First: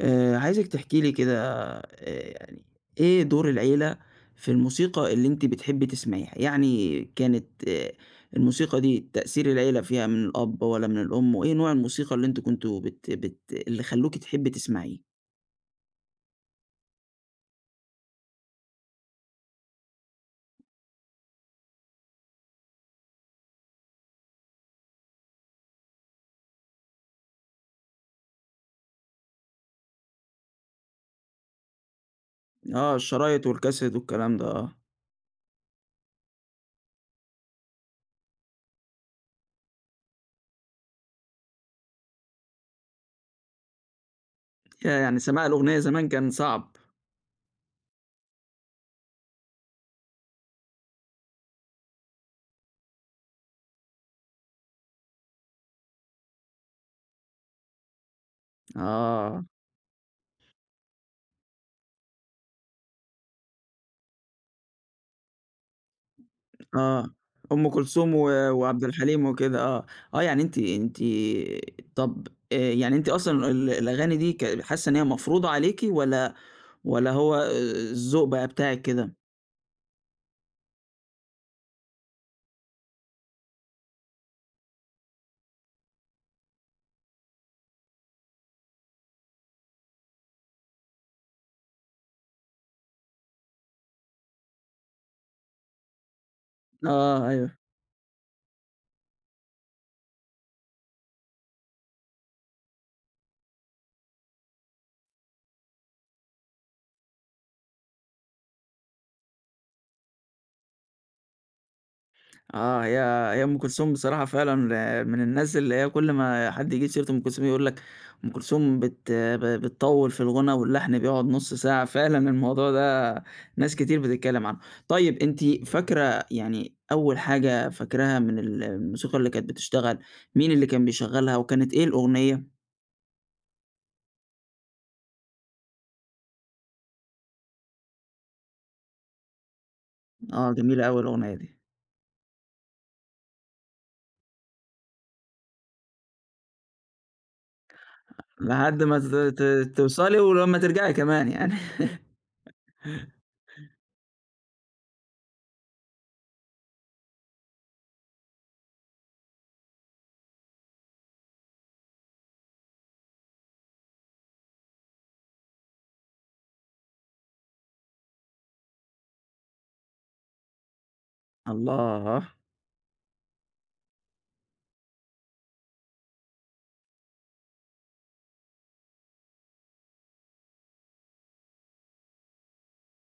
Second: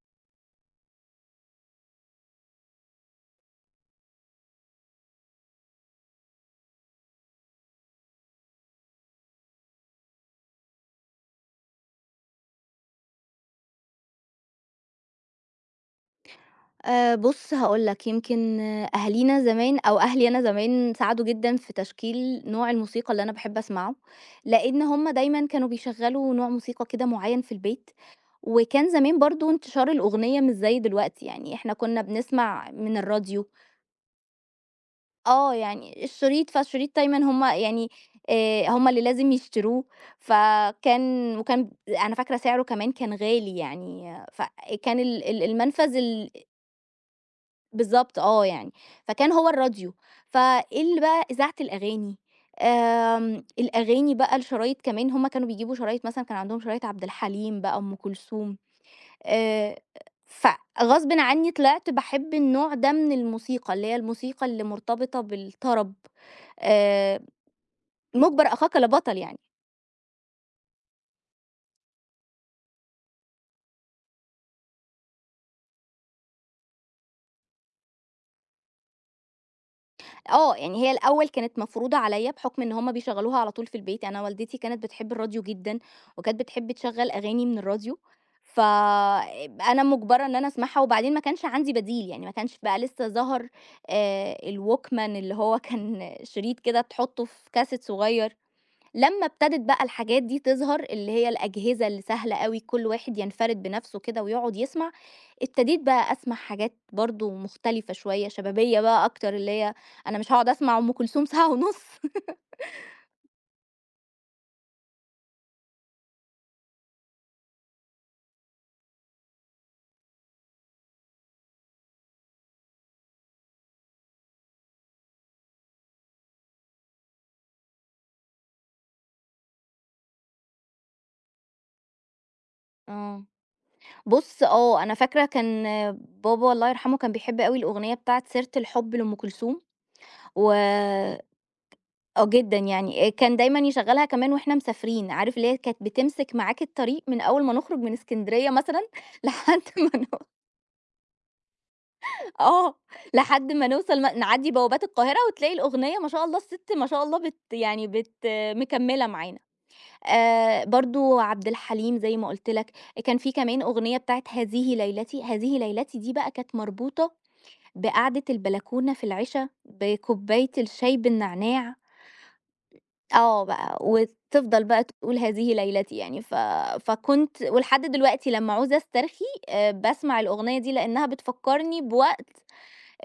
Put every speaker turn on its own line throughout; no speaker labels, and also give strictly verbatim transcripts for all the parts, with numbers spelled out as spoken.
آآ عايزِك تحكي لي كده، آآ يعني إيه دور العيلة في الموسيقى اللي أنتِ بتحبي تسمعيها؟ يعني كانت آآ الموسيقى دي تأثير العيلة فيها من الأب والّا من الأم، وإيه نوع الموسيقى اللي أنتم كنتم بت بت اللي خلّوكِ تحبّي تسمعيه؟
آآ بُص هاقول لك، يمكن أهالينا زمان أو أهلي أنا زمان ساعدوا جدًا في تشكيل نوع الموسيقى اللي أنا باحب أسمعه، لإن هم دايمًا كانوا بيشغّلوا نوع موسيقى كده معيّن في البيت، وكان زمان برضه انتشار الأغنية مش زي دلوقتي، يعني إحنا كنا بنسمع
آه،
من
الشرايط
الراديو
والكاسيت والكلام ده آه.
آه، يعني الشريط، فالشريط دايمًا هم يعني آآ هم اللي لازم يشتروه، فكان وكان أنا فاكرة سعره كمان كان غالي يعني، آه، فكان
ياه! يعني
ال ال
سماع الأغنية
المنفذ
زمان كان
ال
صعب.
بالضبط آه يعني، فكان هو الراديو، فإيه اللي بقى إذاعة الأغاني، آمم الأغاني بقى الشرايط كمان هُم كانوا بيجيبوا شرايط مثلًا كان عندهم شرايط عبد الحليم بقى، أم كلثوم،
آه.
آآ فغصبٍ عني طلعت باحب النوع ده من الموسيقى، اللي هي الموسيقى اللي مرتبطة بالطرب،
آه،
آآ
أم كلثوم و
مُجبر أخاك
وعبد
لبطل
الحليم
يعني.
وكده آه، آه يعني أنتِ أنتِ طب آآ يعني أنتِ أصلًا ال الأغاني دي ك حاسة إن هي مفروضة عليكِ والّا والّا هو آه، الذوق بقى بتاعِك كده؟
آه، يعني هي الأول كانت مفروضة عليّا بحُكم إن هُم بيشغّلوها على طول في البيت، أنا والدتي كانت بتحب الراديو جدًا، وكانت بتحب تشغّل أغاني من الراديو، ف أنا مُجبرة إن أنا أسمعها، وبعدين ما كانش عندي بديل، يعني ما كانش بقى لسه ظَهَر آآ الWalkman اللي هو كان شريط كده بتحُطّه
آه،
في
أيوه.
كاسيت صغيّر. لمّا ابتدت بقى الحاجات دي تظهر، اللي هي الأجهزة اللي سهلة أوي كل واحد ينفرد بنفسه كده ويقعد يسمع، ابتديت بقى أسمع حاجات برضه مختلفة شوية، شبابية بقى أكتر، اللي هي أنا مش هاقعد أسمع أم كلثوم ساعة ونُص.
آه، هي هي أم كلثوم بصراحة فعلًا من الناس اللي هي كل ما حد يجيب سيرة أم كلثوم يقول لك أم كلثوم بت ب بتطوّل في الغُنى واللحن بيقعد نُص ساعة، فعلًا الموضوع ده ناس كتير بتتكلم عنه. طيب أنتِ فاكرة يعني أول حاجة فاكراها من ال الموسيقى اللي كانت بتشتغل، مين اللي كان بيشغّلها وكانت إيه الأغنية؟
آه. بُص آه، أنا فاكرة كان بابا الله يرحمه كان بيحب أوي الأغنية بتاعة سيرة الحب لأم كلثوم و
آه، جميلة أوي الأغنية دي.
آه جدًا يعني، آه، كان دايمًا يشغّلها كمان وإحنا مسافرين، عارف اللي هي كانت بتمسك معاك الطريق من أول ما نخرج من إسكندرية
لحد
مثلًا
ما ت ت
لحد ما ن
توصلي ولمّا ترجعي كمان يعني.
آه، لحد ما نوصل م نعدّي بوابات القاهرة وتلاقي الأغنية ما شاء الله السِت ما شاء الله بت يعني بت مكمّلة معانا. آآ برضه عبد الحليم زي ما قُلت لك، كان في كمان أغنية بتاعة هذه ليلتي، هذه ليلتي دي بقى كانت مربوطة بقعدة البلكونة في العِشا، بكوباية الشاي بالنعناع
الله!
آه بقى، وتفضل بقى تقول هذه ليلتي يعني ف فكنت ولحد دلوقتي لمّا عاوزة أسترخي آآ باسمع الأغنية دي لإنّها بتفكّرني بوقت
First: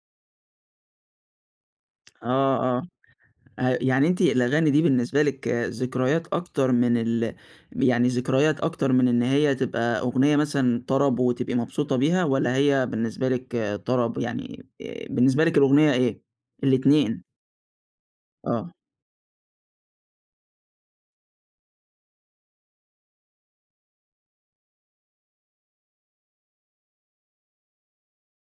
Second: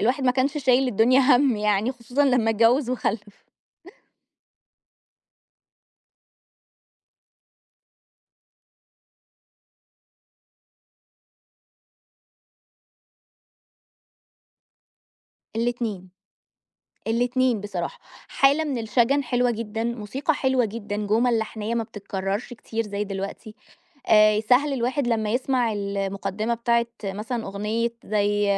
الواحد ما كانش شايل الدنيا هَم يعني خصوصًا لمّا
آه، آه.
اتجوّز وخلّف.
آآ، يعني أنتِ الأغاني دي بالنسبة لِك آه، ذكريات أكتر من ال يعني ذكريات أكتر من إن هي تبقى أغنية مثلًا طرب وتبقي مبسوطة بيها، والّا هي بالنسبة لِك آه، طرب يعني آآ، بالنسبة لِك الأغنية
الاتنين،
إيه؟ الاتنين،
الاتنين بصراحة. حالة
آه،
من الشَجَن حلوة جدًا، موسيقى حلوة جدًا، جُمل لحنيّة ما بتتكرّرش كتير زي دلوقتي. آآ سهل الواحد لمّا يسمع المقدِّمة بتاعة مثلًا أغنية زي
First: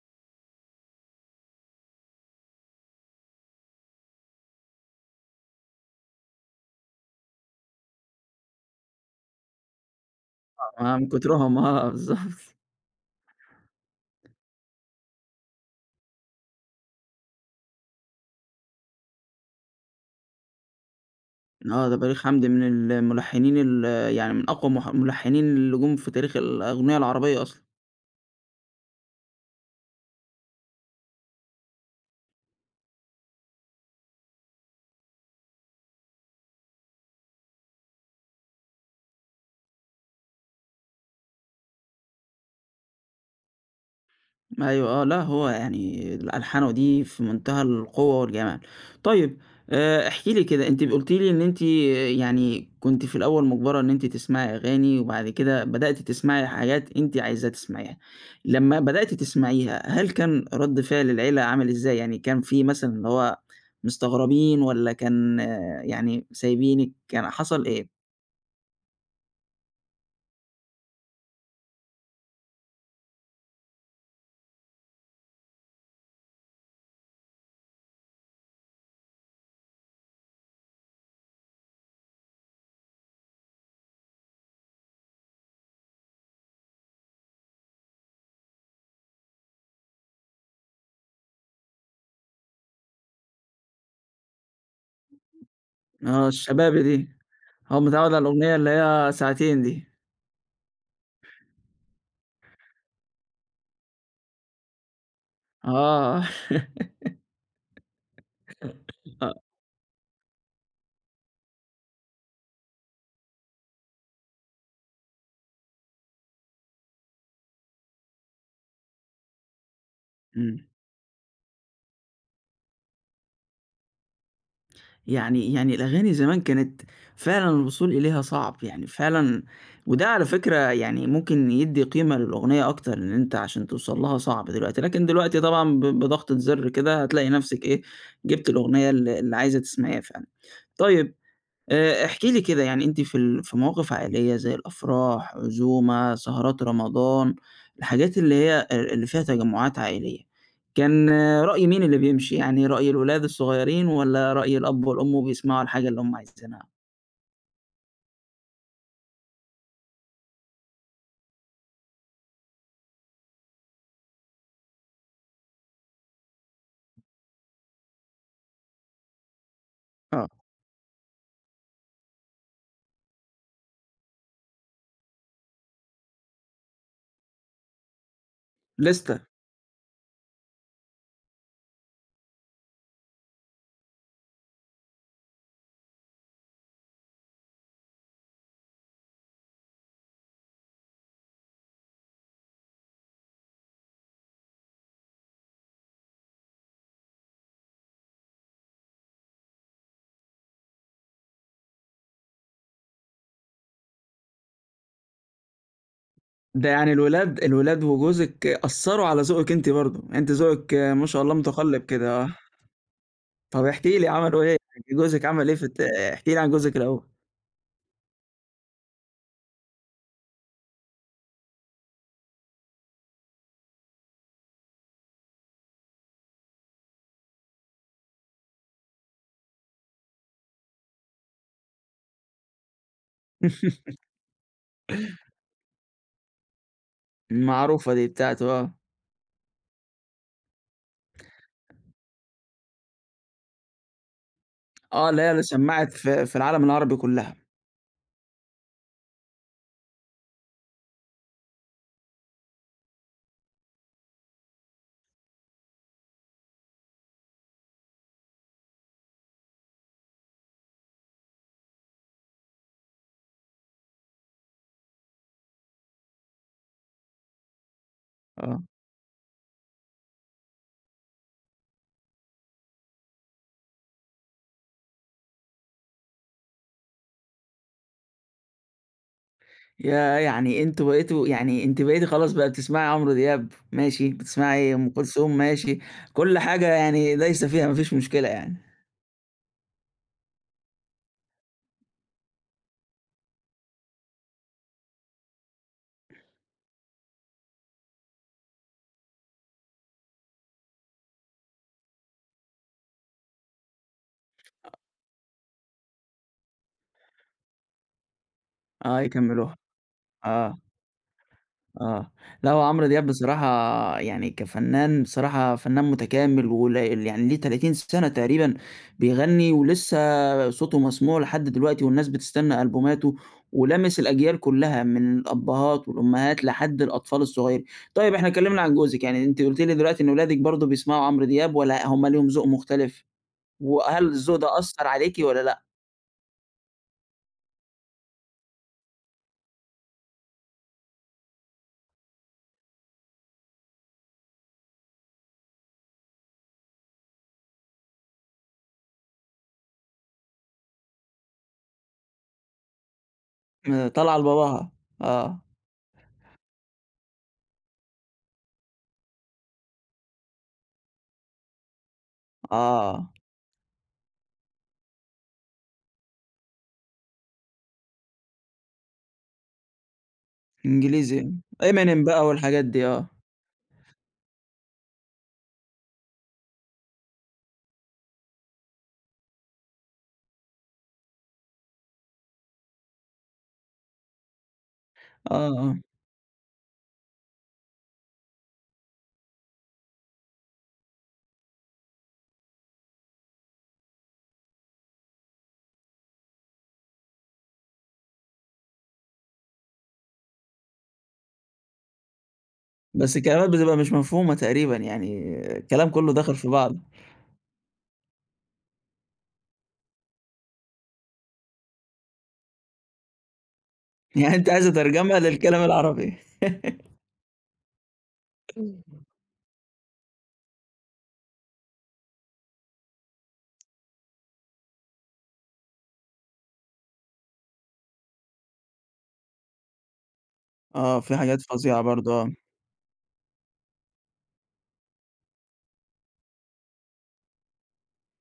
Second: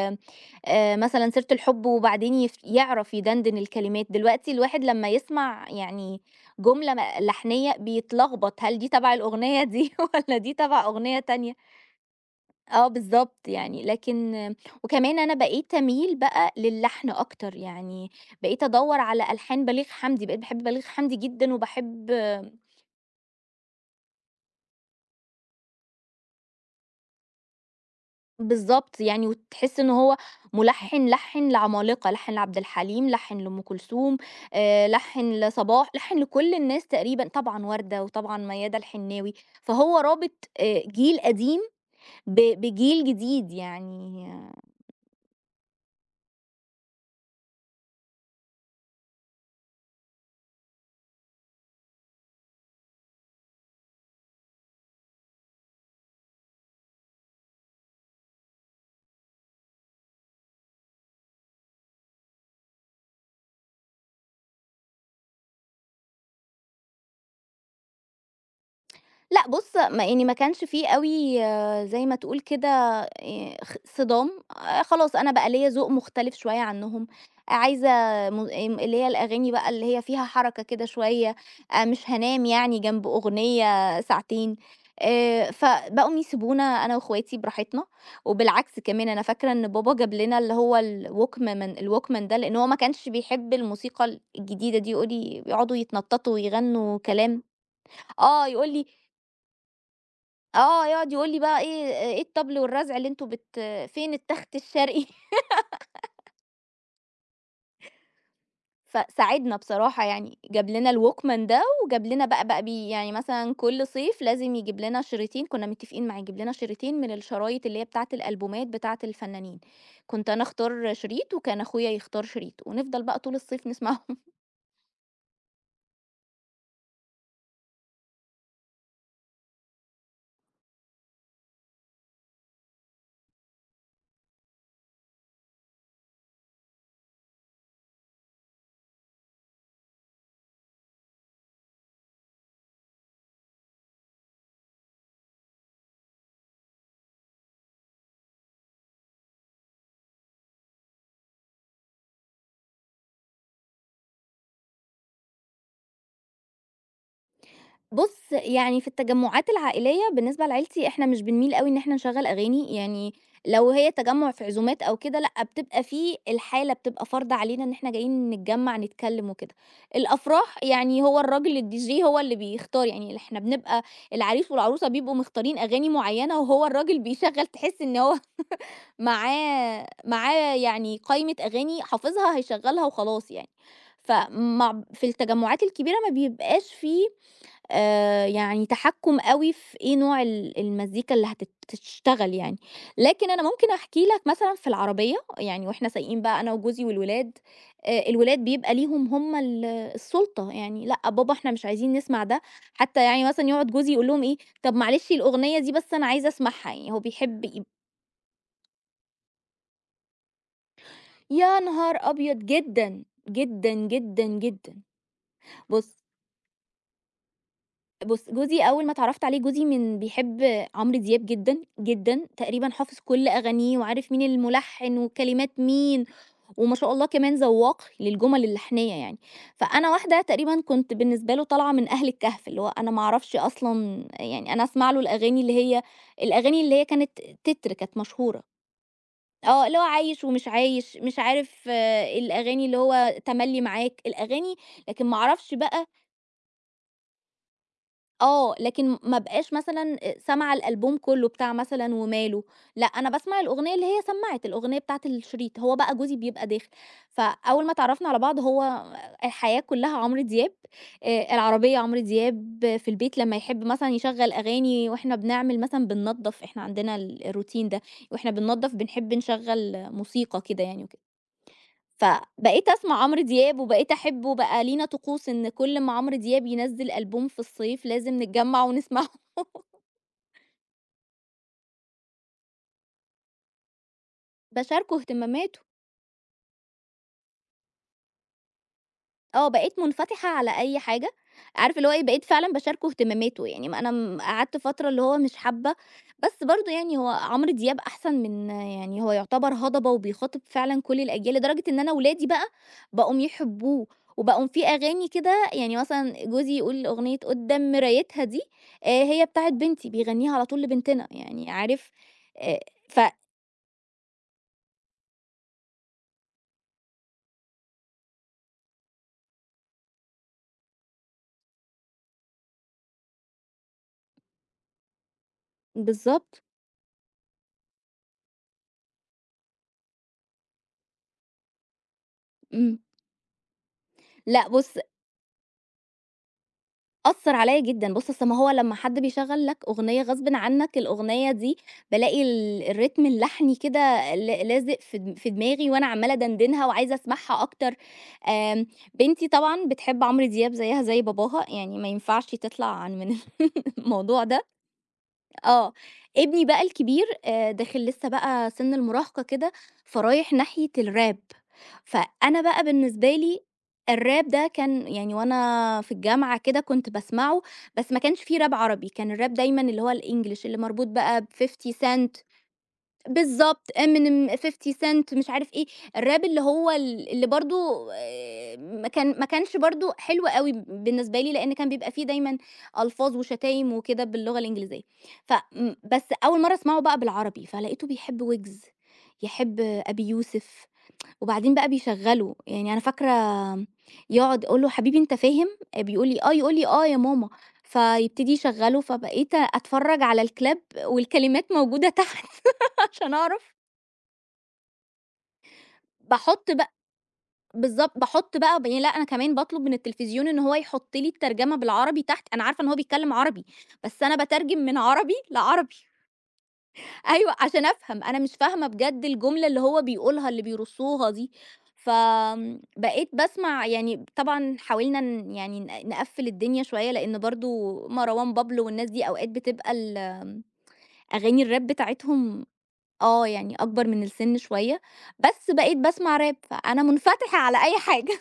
آآ مثلًا سيرة الحُب وبعدين يف يعرف يدندن الكلمات. دلوقتي الواحد لمّا يسمع يعني جملة م لحنيّة بيتلخبط، هل دي تَبَع الأغنية دي والّا دي
آه،
تَبَع
من
أغنية تانية؟
كترهم آه، بالضبط.
آه بالضبط، يعني لكن وكمان أنا بقيت أميل بقى للحن أكتر، يعني بقيت أدوّر على ألحان بليغ حمدي، بقيت باحب بليغ حمدي جدًا
آه، ده
وباحب
بليغ حمدي من الملحنين ال يعني من أقوى مح ملحنين اللي جُم في تاريخ الأغنية العربية أصلًا.
بالضبط، يعني وتحس إن هو ملحّن لحّن لعمالقة، لحّن لعبد الحليم، لحّن لأم كلثوم، آآ لحّن لصباح، لحّن لكل الناس تقريبًا، طبعًا وردة وطبعًا ميادة الحناوي، فهو رابط آآ جيل قديم ب بجيل جديد يعني.
أيوه آه، لأ هو يعني الألحانه دي في منتهى القوة والجمال. طيب آآ احكِ لي كده أنتِ قُلتِ لي إن أنتِ يعني كنتِ في الأول مُجبرة إن أنتِ تسمعي أغاني، وبعد كده بدأتِ تسمعي حاجات أنتِ عايزة تسمعيها. لمّا بدأتِ تسمعيها، هل كان رد فعل العيلة عامل إزاي؟ يعني كان في مثلًا اللي هو مستغربين والّا كان آه، يعني سايبينِك، كان حصل إيه؟
لأ بُص، ما يعني ما كانش في أوي زي ما تقول كده آآ خ صِدام، آآ خلاص أنا بقى ليّا ذوق مختلف شوية عنّهم، آه، عايزة م آمم اللي هي الأغاني بقى اللي هي فيها حركة كده شوية، آآ مش هانام يعني جنب أغنية ساعتين، آآ فبقوا يسيبونا أنا وأخواتي براحتنا، وبالعكس كمان أنا فاكرة إن بابا جاب لنا اللي هو الوكمان الوكمان ده لإن هو ما كانش بيحب الموسيقى الجديدة دي، يقول لي بيقعدوا
آه
يتنططوا
الشباب
ويغنوا
دي،
كلام
هو متعود على
آه،
الأغنية اللي
يقول لي
هي ساعتين دي.
آه، يقعد يقول لي بقى إيه إيه الطبل والرزع اللي أنتم بت فين التخت الشرقي؟
آه، آه،
فساعدنا بصراحة يعني، جاب لنا الووكمان ده وجاب لنا بقى بقى بي يعني مثلًا كل صيف لازم يجيب لنا شريطين، كنا متفقين معاه يجيب لنا شريطين من الشرايط اللي هي بتاعة الألبومات بتاعة الفنانين، كنت أنا
إمم.
أختار شريط وكان أخويا يختار شريط، ونفضل بقى طول الصيف نسمعهم.
يعني يعني الأغاني زمان كانت فعلًا الوصول إليها صعب، يعني فعلًا وده على فكرة يعني ممكن يدّي قيمة للأغنية أكتر، إن أنت عشان توصل لها صعب دلوقتي، لكن دلوقتي طبعًا ب بضغطة زر كده هتلاقي نفْسِك إيه، جِبت الأغنية ال اللي عايزة تسمعيها فعلًا. طيب آآ احكِ لي كده يعني أنتِ في ال في مواقف عائلية زي الأفراح، عزومة، سهرات رمضان، الحاجات اللي هي آآ اللي فيها تجمعات عائلية، كان آه، رأي مين اللي بيمشي؟ يعني رأي الولاد الصغيرين والّا رأي الأب والأم وبيسمعوا الحاجة اللي هم عايزينها؟
بُص، يعني في التجمُّعات العائلية بالنسبة لعيلتي إحنا مش بنميل أوي إن إحنا نشغّل أغاني، يعني لو هي تجمُّع في عزومات أو كده لأ، بتبقى في الحالة بتبقى فارضة علينا إن إحنا جايين نتجمّع نتكلّم وكده.
آه،
الأفراح يعني هو الراجل الDJ هو اللي بيختار، يعني إحنا بنبقى العريس والعروسة بيبقوا مختارين أغاني معيّنة وهو الراجل بيشغّل تحس إن هو
لِستة،
معاه معاه يعني قايمة أغاني حافظها هيشغّلها وخلاص يعني. فمع في التجمُّعات الكبيرة ما بيبقاش في آآ يعني تحكُّم أوي في إيه نوع ال المزيكا اللي هتت تشتغل يعني، لكن أنا ممكن أحكي لك مثلًا في العربية، يعني وإحنا سايقين بقى أنا وجوزي والولاد، آآ الولاد بيبقى ليهم هم ال السُلطة، يعني لأ بابا إحنا مش عايزين نسمع ده، حتى يعني مثلًا يقعد جوزي يقول لهم إيه، طَب معلش الأغنية دي بس أنا عايز أسمعها،
ده
يعني
يعني
هو
الولاد
بيحب يب
الولاد وجوزِك أثّروا على ذوقِك أنتِ برضه، أنتِ ذوقِك آه، ما شاء الله
يا
متقلب
نهار
كده آه،
أبيض! جدًا،
طَب
جدًا،
احكي لي
جدًا،
عملوا إيه؟
جدًا.
جوزِك عمل إيه في الت
بُص
احكِ لي عن جوزِك الأول.
بُص، جوزي أول ما اتعرّفت عليه جوزي من بيحب عمرو دياب جدًا، جدًا، تقريبًا حافظ كل أغانيه وعارف مين الملحّن وكلمات مين، وما شاء الله كمان ذواق للجُمل اللحنية يعني، فأنا واحدة تقريبًا كنت بالنسبة له طالعة من أهل الكهف، اللي هو أنا ما أعرفش أصلًا يعني أنا أسمع له الأغاني اللي هي الأغاني اللي هي كانت تتر
المعروفة
كانت
دي
مشهورة،
بتاعته آه.
آه، اللي هو عايش ومش عايش، مش عارف آه، الأغاني اللي هو تملّي معاك، الأغاني لكن
آه،
ما
اللي هي
أعرفش بقى
سمّعت في في العالم العربي كُلّها،
آه، لكن ما أبقاش مثلًا آآ سامعة الألبوم كُلّه بتاع مثلًا وماله، لأ أنا باسمع الأغنية اللي هي سمّعت، الأغنية بتاعة الشريط، هو بقى جوزي بيبقى داخل، فأول ما اتعرّفنا على بعض هو الحياة كلّها عمرو دياب، آآ العربية عمرو دياب، في البيت لمّا يحب مثلًا يشغّل أغاني وإحنا بنعمل مثلًا بننضّف، إحنا عندنا ال الroutine ده، وإحنا
آه،
بننضّف بنحب نشغّل موسيقى كده يعني وكده. فبقيت أسمع عمرو دياب وبقيت أحبه، بقى لينا طقوس إن كل ما عمرو دياب ينزّل ألبوم في الصيف لازم نتجمّع ونسمعه،
ياه! يعني أنتم بقيتوا يعني أنتِ بقيتِ خلاص بقى بتسمعي عمرو دياب ماشي، بتسمعي أم
باشاركه
كلثوم
اهتماماته.
ماشي، كل حاجة يعني دايسة فيها ما فيش مشكلة يعني،
آه، بقيت منفتحة على أي حاجة، عارف اللي هو إيه، بقيت فعلًا باشاركه اهتماماته، يعني ما أنا م قعدت فترة اللي هو مش حابة، بس برضه يعني هو عمرو دياب أحسن من يعني هو يعتبر هضبة وبيخاطب فعلًا كل الأجيال، لدرجة إن أنا ولادي بقى بقوا يحبوه، وبقوا في أغاني كده يعني مثلًا جوزي يقول أغنية قدّام مرايتها دي
آه،
آآ، هي بتاعة
يكمّلوها،
بنتي، بيغنيها على
آه.
طول لبنتنا، يعني عارف
آه، لأ
آآ،
هو عمرو
ف
دياب بصراحة يعني كفنان بصراحة فنان متكامل ولا يعني ليه 30 سنة تقريبًا بيغني ولسه صوته مسموع لحد دلوقتي والناس بتستنى ألبوماته، ولامس الأجيال كلّها من الأبهات
بالضبط،
والأمهات لحد الأطفال الصغيّرين. طيب إحنا اتكلمنا عن جوزِك، يعني أنتِ قلتِ لي دلوقتي إن ولادِك برضه بيسمعوا عمرو دياب والّا هم ليهم ذوق
إمم،
مختلف؟ وهل الذوق
لأ
ده
بُص
أثّر عليكِ والّا لأ؟
أثّر عليّا جدًا، بُص أصل ما هو لمّا حد بيشغّل لك أغنية غصبٍ عنّك، الأغنية دي بالاقي ال الريتم اللحني كده ل لازق في د في دماغي وأنا عمّالة أدندنها وعايزة أسمعها أكتر. آمم، بنتي طبعًا بتحب عمرو دياب زيّها زي باباها، يعني ما ينفعش تطلع عن من
م طالعة
الموضوع ده،
لباباها، آه،
آه، ابني بقى الكبير آآ داخل لسه بقى سِن المراهقة كده، فرايح ناحية الراب، فأنا بقى
آه،
بالنسبة لي الراب ده كان يعني وأنا في الجامعة كده كنت باسمعه، بس ما كانش في راب عربي، كان الراب دايمًا اللي هو الEnglish اللي مربوط
إنجليزي
بقى ب50
Eminem
Cent
بقى والحاجات دي آه،
بالضبط، Eminem، fifty Cent، مش عارف إيه، الراب اللي هو ال اللي برضه آآ ما كان ما كانش برضه حلو أوي بالنسبة لي، لإن كان بيبقى فيه دايمًا ألفاظ وشتايم وكده باللغة الإنجليزية، ف
آه،
م
آه.
بس أول مرّة أسمعه بقى بالعربي، فلقيته بيحب ويجز، يحب أبي يوسف. وبعدين بقى بيشغّله، يعني أنا فاكرة يقعد أقول له: "حبيبي أنت فاهم؟" بيقول لي: "آه." يقول لي: "آه يا ماما." فيبتدي يشغّله، فبقيت أتفرّج على الكلاب والكلمات موجودة تحت عشان
بس
أعرف
الكلمات بتبقى مش مفهومة تقريبًا، يعني الكلام كلّه داخل في
باحُط بق
بعضه،
بالضبط، باحُط بقى ب لأ أنا كمان باطلب من التلفزيون إن هو يحُط لي الترجمة بالعربي تحت، أنا عارفة إن هو بيتكلّم عربي، بس أنا
يعني أنت
باترجم
عايز
من عربي
أترجمها للكلام
لعربي.
العربي.
أيوه، عشان أفهم، أنا مش فاهمة بجد الجملة اللي هو بيقولها، اللي بيرصُّوها دي، ف آمم، بقيت باسمع يعني طبعًا حاولنا ن يعني ن نقفّل الدنيا شوية، لإن برضه مروان بابلو والناس دي أوقات بتبقى ال آمم،
آه، في حاجات
أغاني الrap
فظيعة برضه آه،
بتاعتهم آه، يعني أكبر من السِن شوية، بس بقيت باسمع rap، فأنا منفتحة على أي حاجة.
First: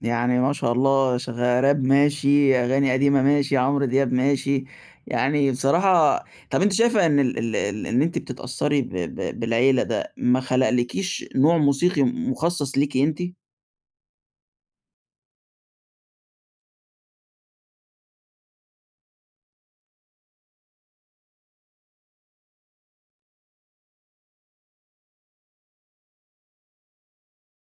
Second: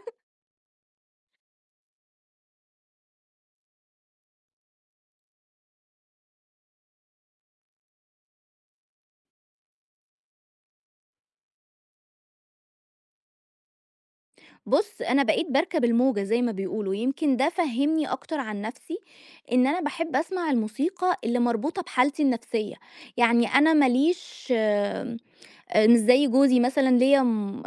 يعني ما شاء الله شغ راب ماشي، أغاني قديمة ماشي، عمرو دياب ماشي، يعني بصراحة طَب أنتِ شايفة إن ال ال ال إن أنتِ بتتأثّري ب ب بالعيلة ده ما خلقلكيش نوع موسيقي مخصّص ليكِ أنتِ؟
بُص، أنا بقيت باركب الموجة زي ما بيقولوا، يمكن ده فهّمني أكتر عن نفسي، إن أنا باحب أسمع الموسيقى اللي مربوطة بحالتي النفسية، يعني أنا ما ليش آمم، آآ مش زي جوزي مثلًا ليّا م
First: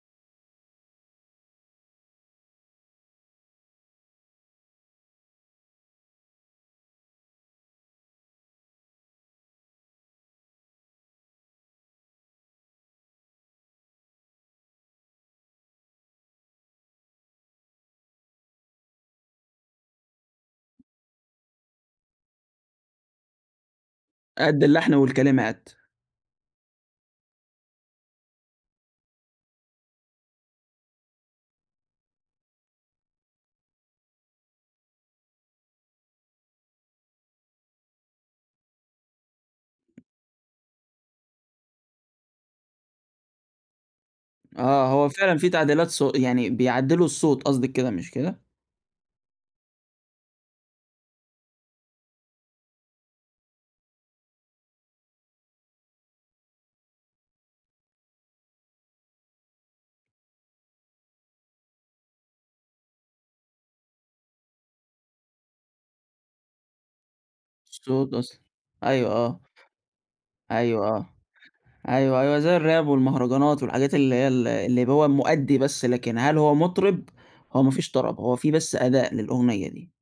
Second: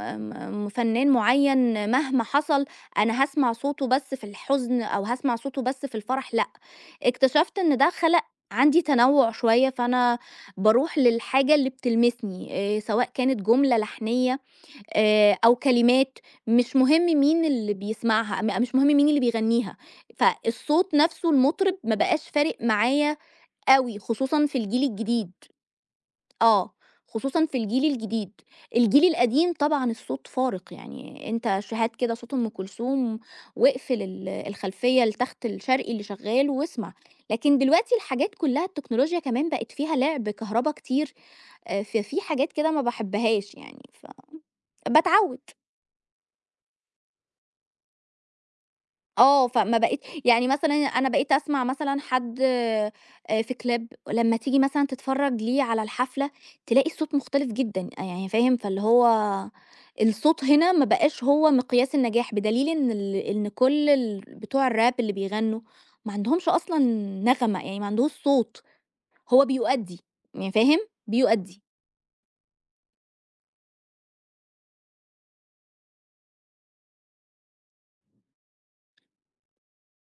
م فنان معيّن مهما حصل أنا هاسمع صوته بس في الحزن أو هاسمع صوته بس في الفرح، لأ، اكتشفت إن ده خلق عندي تنوُع شوية، فأنا باروح للحاجة اللي بتلمسني، آآ سواء كانت جملة لحنية آآ أو كلمات مش مهم مين اللي بيسمعها، م مش مهم مين اللي بيغنيها، فالصوت نفسه المطرب ما بقاش فارق معايا أوي، خصوصًا في
قد
الجيل
اللحن
الجديد،
والكلمات.
آه، خصوصًا في الجيل الجديد. الجيل القديم طبعًا الصوت فارق، يعني أنت ش هات كده صوت أم كلثوم واقفل ال الخلفية التخت الشرقي اللي شغال واسمع، لكن دلوقتي الحاجات كلها التكنولوجيا كمان بقت فيها لعب كهربا كتير، آآ ففي حاجات كده ما باحبهاش يعني،
آه، هو فعلًا
فباتعود.
في تعديلات صو يعني بيعدّلوا الصوت قصدِك كده مش كده؟
آه، فما بقيت يعني مثلًا أنا بقيت أسمع مثلًا حد آآ في كلاب، لمّا تيجي مثلًا تتفرّج ليه على الحفلة، تلاقي الصوت مختلف جدًا، آه، يعني فاهم؟ فاللي هو الصوت هنا ما بقاش هو مقياس النجاح، بدليل إن ال إن كل ال بتوع الراب اللي بيغنّوا ما عندهمش أصلًا نغمة، يعني ما عندهوش
الصوت أصلًا،
صوت،
أيوه آه.
هو بيؤدّي، يعني فاهم؟
أيوه آه.
بيؤدّي،
أيوه، أيوه، زي الراب والمهرجانات والحاجات اللي هي ال اللي هو مؤدّي بس، لكن هل هو مطرب؟ هو ما فيش طرب، هو في بس أداء للأغنية دي.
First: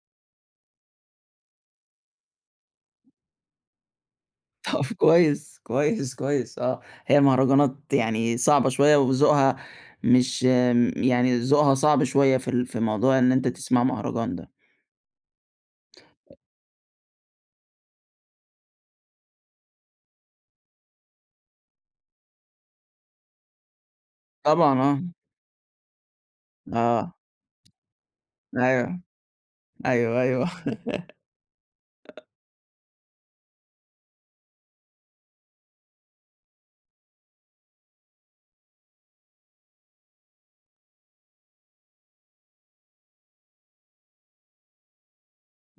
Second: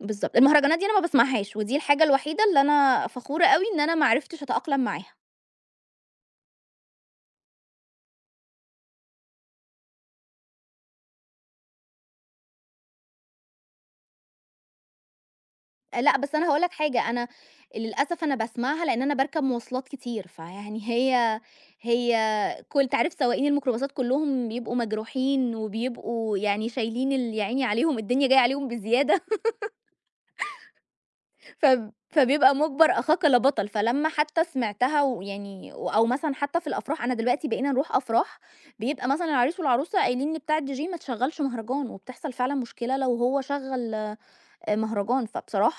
بالضبط. المهرجانات دي أنا ما باسمعهاش، ودي الحاجة الوحيدة اللي أنا فخورة أوي إن أنا ما عرفتش أتأقلم
طب
معاها.
كويس، كويس، كويس آه. هي المهرجانات يعني صعبة شوية وذوقها مش م يعني ذوقها صعب شوية في ال في موضوع إن أنت تسمع مهرجان ده.
لأ، بس أنا هاقول لك حاجة، أنا للأسف أنا باسمعها لإن أنا باركب مواصلات كتير، فيعني هي هي كل أنت عارف سواقين الميكروباصات كلّهم بيبقوا
طبعًا آه.
مجروحين وبيبقوا يعني شايلين
آه.
ال يا عيني عليهم، الدنيا جاية عليهم
أيوه،
بزيادة
أيوه، أيوه.
فب فبيبقى مُجبَر أخاك لا بطل، فلمّا حتى سمعتها ويعني و أو مثلًا حتى في الأفراح، أنا دلوقتي بقينا نروح أفراح بيبقى مثلًا العريس والعروسة قايلين لبتاع الDJ ما تشغّلش مهرجان، وبتحصل فعلًا مشكلة لو هو شغّل آه، مهرجان،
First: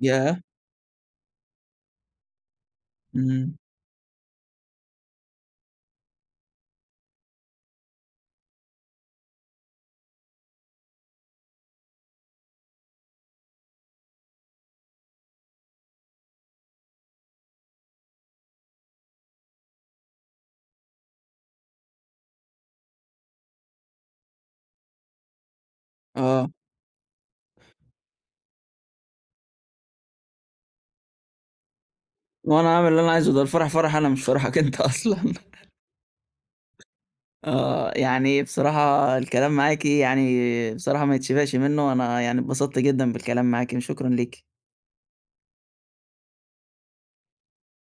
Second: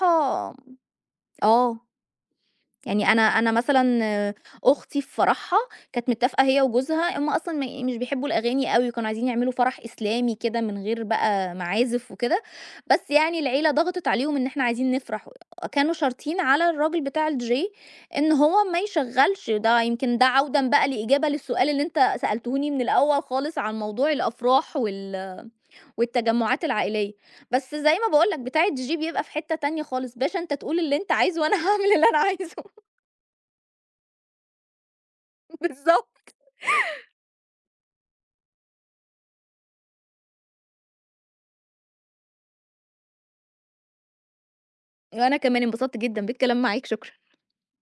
ياه!
آه. يعني أنا أنا
إمم.
مثلًا أختي في فرحها كانت متّفقة هي وجوزها هم أصلًا ما مش بيحبّوا الأغاني أوي، وكانوا عايزين يعملوا فرح إسلامي كده من غير بقى معازف وكده، بس يعني العيلة ضغطت عليهم إن إحنا عايزين نفرح، كانوا شارطين على الراجل بتاع الDJ إن هو ما يشغّلش، ده يمكن ده عودًا بقى لإجابة للسؤال اللي أنت سألتهوني من الأول خالص عن موضوع الأفراح وال
آه.
والتجمُّعات العائلية، بس زي ما باقول لك بتاع الDJ بيبقى في حتّة تانية خالص، باشا أنت تقول اللي أنت عايزه وأنا هاعمل اللي أنا
وأنا
عايزه.
عامل اللي أنا عايزه، ده الفرح فرحي أنا مش فرحك أنت أصلًا.
بالضبط.
آه، يعني بصراحة الكلام معاكِ يعني بصراحة ما يتشبعش منه، أنا يعني اتبسطت جدًا بالكلام معاكِ، شكرًا ليكِ.
وأنا كمان انبسطت جدًا بالكلام معاك، شكرًا.